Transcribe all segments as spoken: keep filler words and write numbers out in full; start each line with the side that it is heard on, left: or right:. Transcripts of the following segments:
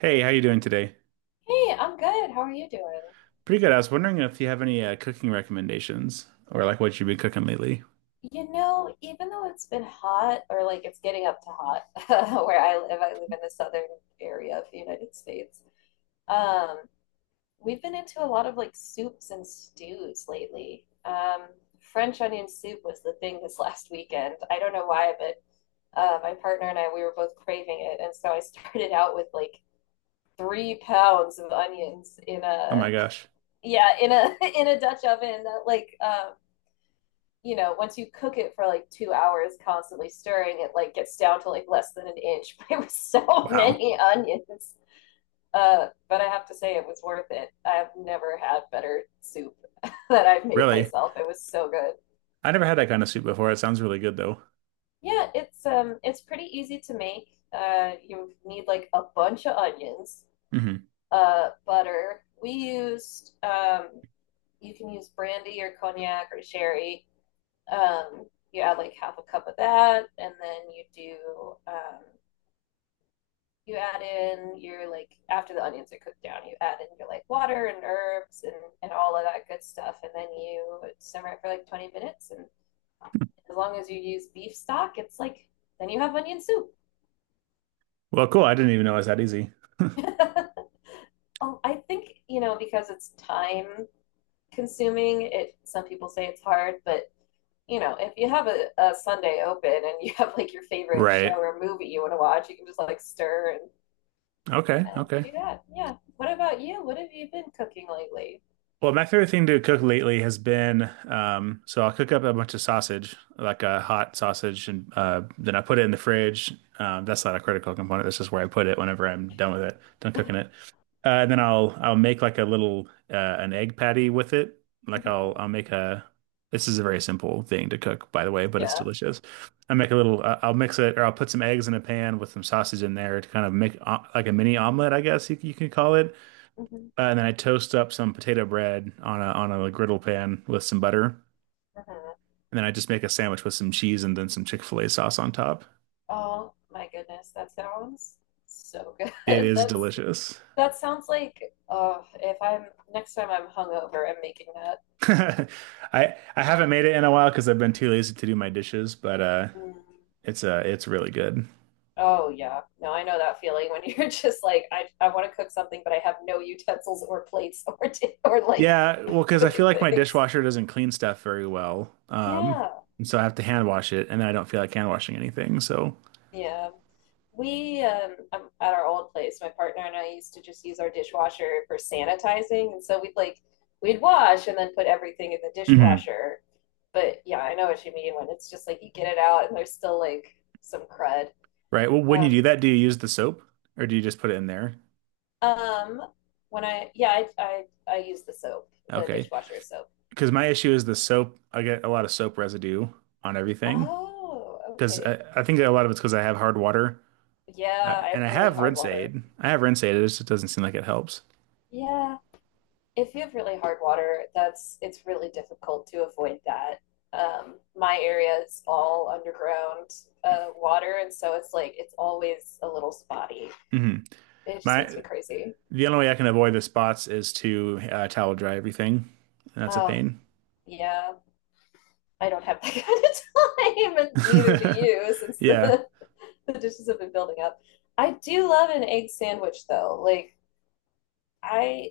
right: Hey, how you doing today?
left: Hey, I'm good. How are you doing?
right: Pretty good. I was wondering if you have any uh, cooking recommendations or like what you've been cooking lately.
left: You know, even though it's been hot, or like it's getting up to hot where I live, I live in the southern area of the United States. Um, we've been into a lot of like soups and stews lately. Um, French onion soup was the thing this last weekend. I don't know why, but uh, my partner and I, we were both craving it, and so I started out with like three pounds of onions in
right: Oh
left: a
right: my gosh.
left: yeah in a in a Dutch oven that like um you know, once you cook it for like two hours, constantly stirring, it like gets down to like less than an inch. But it was so
right: Wow.
left: many onions. Uh, but I have to say it was worth it. I've never had better soup that I've made
right: Really?
left: myself. It was so good.
right: I never had that kind of soup before. It sounds really good though.
left: Yeah, it's um it's pretty easy to make. Uh, you need like a bunch of onions,
right: hmm
left: uh, butter. We used um You can use brandy or cognac or sherry. Um, you add like half a cup of that, and then you do um, you add in your like after the onions are cooked down, you add in your like water and herbs and and all of that good stuff, and then you simmer it for like twenty minutes. And as long as you use beef stock, it's like then you have onion soup.
right: Well, cool. I didn't even know it was that easy.
left: Oh, I think you know because it's thyme consuming. It some people say it's hard, but you know, if you have a, a Sunday open and you have like your favorite show
right: Right.
left: or movie you want to watch, you can just like stir and,
right: Okay.
left: and
right: Okay.
left: do that. Yeah. What about you? What have you been cooking lately?
right: Well, my favorite thing to cook lately has been um, so I'll cook up a bunch of sausage, like a hot sausage, and uh, then I put it in the fridge. Um, that's not a critical component. That's just where I put it whenever I'm done with it, done cooking it. Uh, and then I'll I'll make like a little uh, an egg patty with it. Like I'll
left: Hmm.
right: I'll make a. This is a very simple thing to cook, by the way, but it's
left: Yeah.
right: delicious. I make a little. Uh, I'll mix it, or I'll put some eggs in a pan with some sausage in there to kind of make uh, like a mini omelet, I guess you, you can call it.
left: Hmm.
right: Uh, and then I toast up some potato bread on a on a griddle pan with some butter, and
left: Hmm.
right: then I just make a sandwich with some cheese and then some Chick-fil-A sauce on top.
left: Oh my goodness, that sounds so
right: It
left: good.
right: is
left: That's
right: delicious.
left: that sounds like oh, if I'm next time I'm hungover, I'm making that.
right: I I haven't made it in a while because I've been too lazy to do my dishes, but uh,
left: Mm.
right: it's uh, it's really good.
left: Oh yeah. No, I know that feeling when you're just like, I I want to cook something, but I have no utensils or plates or t- or like
right: Yeah, well, because I feel
left: cooking
right: like my
left: things.
right: dishwasher doesn't clean stuff very well, um,
left: Yeah.
right: and so I have to hand wash it, and then I don't feel like hand washing anything. So,
left: Yeah. We um um, At our old place, my partner and I used to just use our dishwasher for sanitizing, and so we'd like we'd wash and then put everything in the
right: mhm,
left: dishwasher. But yeah, I know what you mean when it's just like you get it out and there's still like some crud.
right: right. Well, when you
left: Um
right: do that, do you use the soap or do you just put it in there?
left: um when I yeah, I I I use the soap, the
right: Okay.
left: dishwasher soap.
right: Because my issue is the soap. I get a lot of soap residue on everything
left: Oh,
right: because
left: okay.
right: I, I think a lot of it's because I have hard water uh,
left: Yeah, I
right: and
left: have
right: I
left: really
right: have
left: hard
right: rinse
left: water.
right: aid. I have rinse aid. It just doesn't seem like it helps.
left: Yeah, if you have really hard water, that's it's really difficult to avoid that. Um, my area is all underground uh, water, and so it's like it's always a little spotty.
right: Hmm.
left: It just makes
right: My
left: me crazy.
right: the only way I can avoid the spots is to uh, towel dry everything, and that's a
left: Oh,
right: pain.
left: yeah, I don't have that kind of time, and neither do you, since
right: Yeah,
left: the the dishes have been building up. I do love an egg sandwich, though. Like I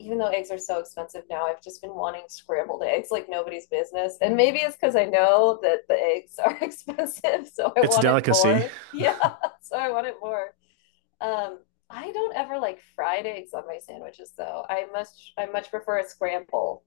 left: even though eggs are so expensive now, I've just been wanting scrambled eggs like nobody's business. And maybe it's because I know that the eggs are expensive, so I
right: it's a
left: want it
right: delicacy.
left: more. Yeah, so I want it more. Um, I don't ever like fried eggs on my sandwiches though. I much I much prefer a scramble.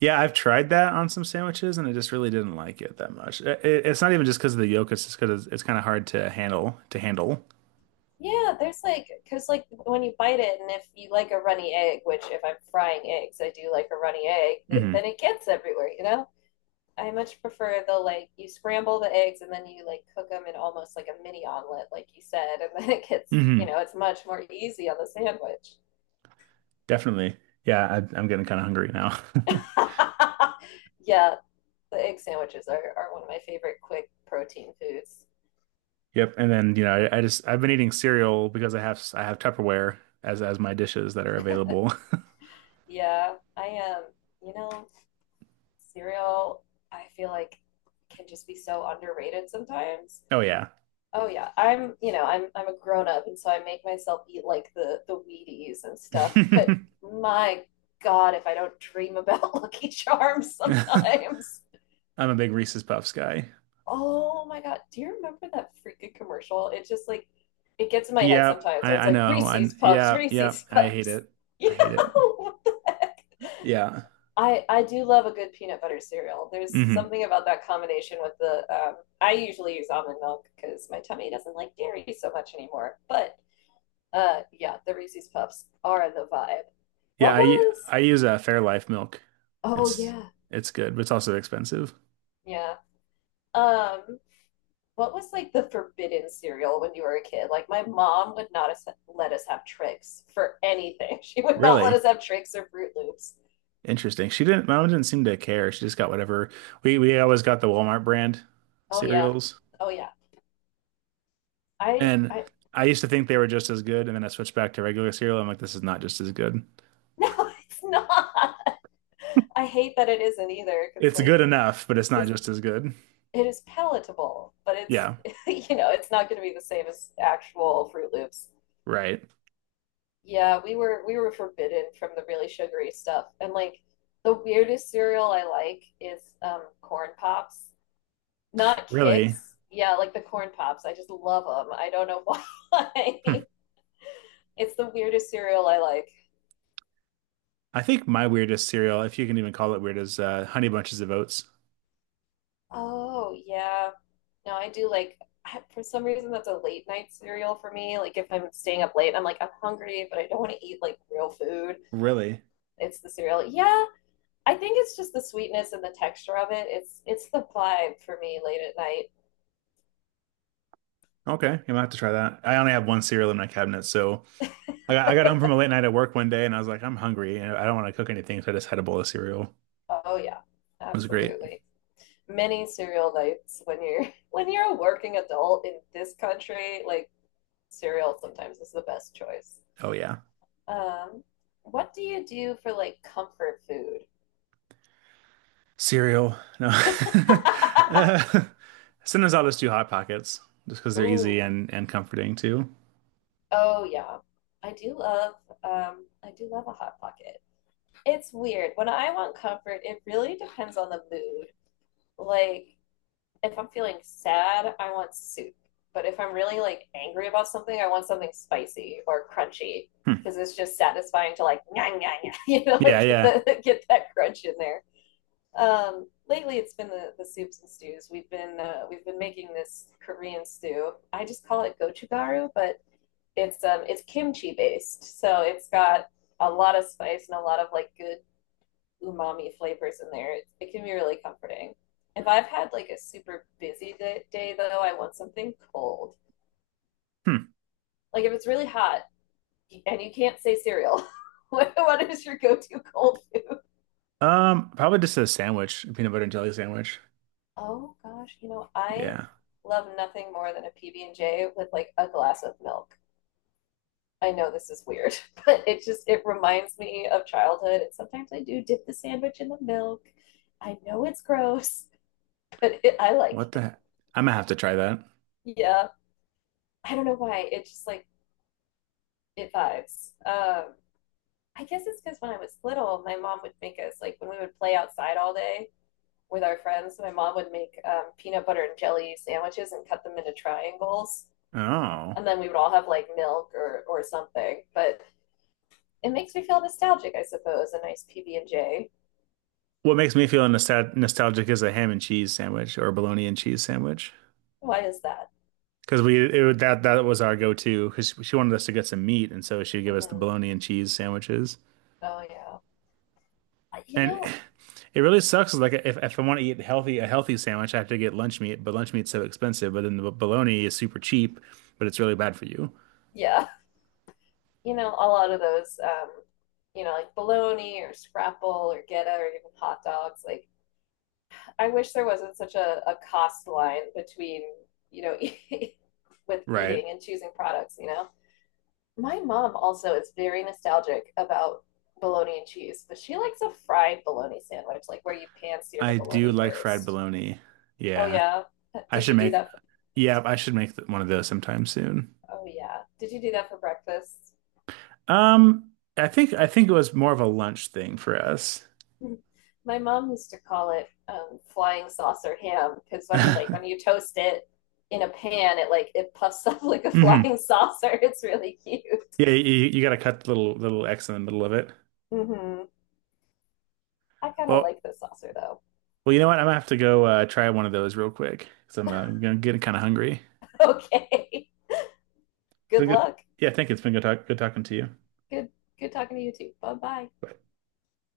right: Yeah, I've tried that on some sandwiches and I just really didn't like it that much. It, it's not even just because of the yolk; it's just because it's, it's kind of hard to handle to handle.
left: Yeah, there's like because like when you bite it, and if you like a runny egg, which if I'm frying eggs, I do like a runny egg, th-
right: Hmm.
left: then it gets everywhere, you know? I much prefer the like you scramble the eggs and then you like cook them in almost like a mini omelet, like you said, and then it gets you
right: Hmm.
left: know it's much more easy on the sandwich.
right: Definitely. Yeah, I, I'm getting kind of hungry now.
left: Yeah, the egg sandwiches are, are one of my favorite quick protein foods.
right: Yep. And then, you know, I, I just I've been eating cereal because I have I have Tupperware as as my dishes that are available.
left: Yeah, I am. You know cereal. I feel like can just be so underrated sometimes.
right: Oh yeah.
left: Oh yeah, I'm, you know, I'm I'm a grown up and so I make myself eat like the the Wheaties and stuff, but
right: I'm
left: my God, if I don't dream about Lucky Charms sometimes.
right: a big Reese's Puffs guy.
left: Oh my God, do you remember that freaking commercial? It just like it gets in my head
right: Yep,
left: sometimes, or
right: I
left: it's
right: I
left: like
right: know. I
left: Reese's Puffs,
right: yeah, yeah,
left: Reese's
right: I hate
left: Puffs.
right: it.
left: You
right: I hate it.
left: know, what the heck?
right: Yeah.
left: I I do love a good peanut butter cereal. There's
right: Hmm.
left: something about that combination with the um, I usually use almond milk because my tummy doesn't like dairy so much anymore, but uh, yeah, the Reese's Puffs are the vibe.
right: Yeah,
left: What
right: I
left: was?
right: I use a Fairlife milk.
left: Oh
right: It's
left: yeah,
right: it's good, but it's also expensive.
left: yeah. Um, what was like the forbidden cereal when you were a kid? Like my mom would not us- let us have tricks for anything. She would not let
right: Really?
left: us have tricks or Fruit Loops.
right: Interesting. She didn't, mom didn't seem to care. She just got whatever. We we always got the Walmart brand
left: Oh yeah,
right: cereals.
left: oh yeah. I
right: And
left: I
right: I used to think they were just as good, and then I switched back to regular cereal. I'm like, this is not just as good.
left: no, it's not. I hate that it isn't either because
right: It's
left: like
right: good enough, but it's not
left: it's
right: just as good.
left: it is palatable, but it's
right: Yeah,
left: you know it's not going to be the same as actual Fruit Loops.
right: right.
left: Yeah, we were we were forbidden from the really sugary stuff. And like the weirdest cereal I like is um corn pops. Not
right: Really?
left: Kix. Yeah, like the corn pops. I just love them. I don't know
right: Hmm.
left: why. It's the weirdest cereal I like.
right: I think my weirdest cereal, if you can even call it weird, is uh, Honey Bunches of Oats.
left: Oh, yeah. No, I do like I- for some reason that's a late night cereal for me. Like if I'm staying up late, I'm like I'm hungry, but I don't want to eat like real food.
right: Really?
left: It's the cereal. Yeah, I think it's just the sweetness and the texture of it. It's it's the vibe for me late at night.
right: Okay, I'm gonna have to try that. I only have one cereal in my cabinet, so I got, I got home from a late night at work one day, and I was like, I'm hungry, and I don't want to cook anything, so I just had a bowl of cereal. It
left: Oh yeah,
right: was great.
left: absolutely. Many cereal nights when you're when you're a working adult in this country, like cereal sometimes is the best choice.
right: Oh yeah.
left: Um, what do you do for like comfort food?
right: Cereal. No. uh, sometimes I'll just do Hot Pockets just because they're easy
left: Ooh,
right: and, and comforting too.
left: oh yeah. I do love um I do love a hot pocket. It's weird. When I want comfort, it really depends on the mood. Like if I'm feeling sad, I want soup. But if I'm really like angry about something, I want something spicy or crunchy
right: Hmm.
left: because it's just satisfying to like nyah, nyah, nyah, you know,
right: Yeah,
left: like get
right: yeah.
left: the get that crunch in there. Um, lately, it's been the, the soups and stews. We've been uh, we've been making this Korean stew. I just call it gochugaru, but it's um it's kimchi based, so it's got a lot of spice and a lot of like good umami flavors in there. It, it can be really comforting. If I've had like a super busy day, day though, I want something cold.
right: Hmm.
left: Like if it's really hot and you can't say cereal, what, what is your go-to cold food?
right: Um, probably just a sandwich, a peanut butter and jelly sandwich.
left: Oh gosh, you know I
right: Yeah.
left: love nothing more than a P B and J with like a glass of milk. I know this is weird, but it just it reminds me of childhood. And sometimes I do dip the sandwich in the milk. I know it's gross, but it, I like
right: What
left: it.
right: the? I'm gonna have to try that.
left: Yeah, I don't know why. It just like it vibes. Um, I guess it's because when I was little, my mom would make us like when we would play outside all day with our friends. My mom would make um, peanut butter and jelly sandwiches and cut them into triangles,
right: Oh.
left: and then we would all have like milk or or something. But it makes me feel nostalgic, I suppose. A nice P B and J.
right: What makes me feel nostal nostalgic is a ham and cheese sandwich or a bologna and cheese sandwich.
left: Why is that?
right: Because we it, was- that that was our go-to because she wanted us to get some meat and so she'd give us the
left: Hmm.
right: bologna and cheese sandwiches.
left: Oh yeah. I- You
right: And
left: know.
right: it really sucks. Like if, if I want to eat healthy, a healthy sandwich, I have to get lunch meat, but lunch meat's so expensive. But then the
left: Mhm.
right: bologna is super cheap, but it's really
left: Mhm.
right: bad for you.
left: Yeah. You know, a lot of those, um, you know, like bologna or scrapple or geta or even hot dogs, like I wish there wasn't such a, a cost line between, you know, with
right: Right.
left: eating and choosing products, you know? My mom also is very nostalgic about bologna and cheese, but she likes a fried bologna sandwich, like where you pan sear the
right: I do
left: bologna
right: like fried
left: first.
right: bologna.
left: Oh,
right: Yeah.
left: yeah.
right: I
left: Did
right: should
left: you do
right: make,
left: that? For,
right: yeah, I should make one of those sometime soon.
left: oh, yeah. Did you do that for breakfast?
right: Um, I think I think it was more of a lunch thing for us.
left: My mom used to call it um, flying saucer ham because when you like when
right: hmm
left: you toast it in a pan, it like it puffs up like a
right: Yeah,
left: flying saucer. It's really cute.
right: you, you got to cut the little little X in the middle of it.
left: Hmm. I kind of
right: Well,
left: like this saucer though.
right: well, you know what? I'm gonna have to go uh, try one of those real quick because I'm, uh, I'm gonna get kind of hungry.
left: Okay.
right: It's
left: Good
right: been good.
left: luck.
right: Yeah, thank you. It's been good talk, good talking to you.
left: Good good talking to you too. Bye bye.
right: Bye.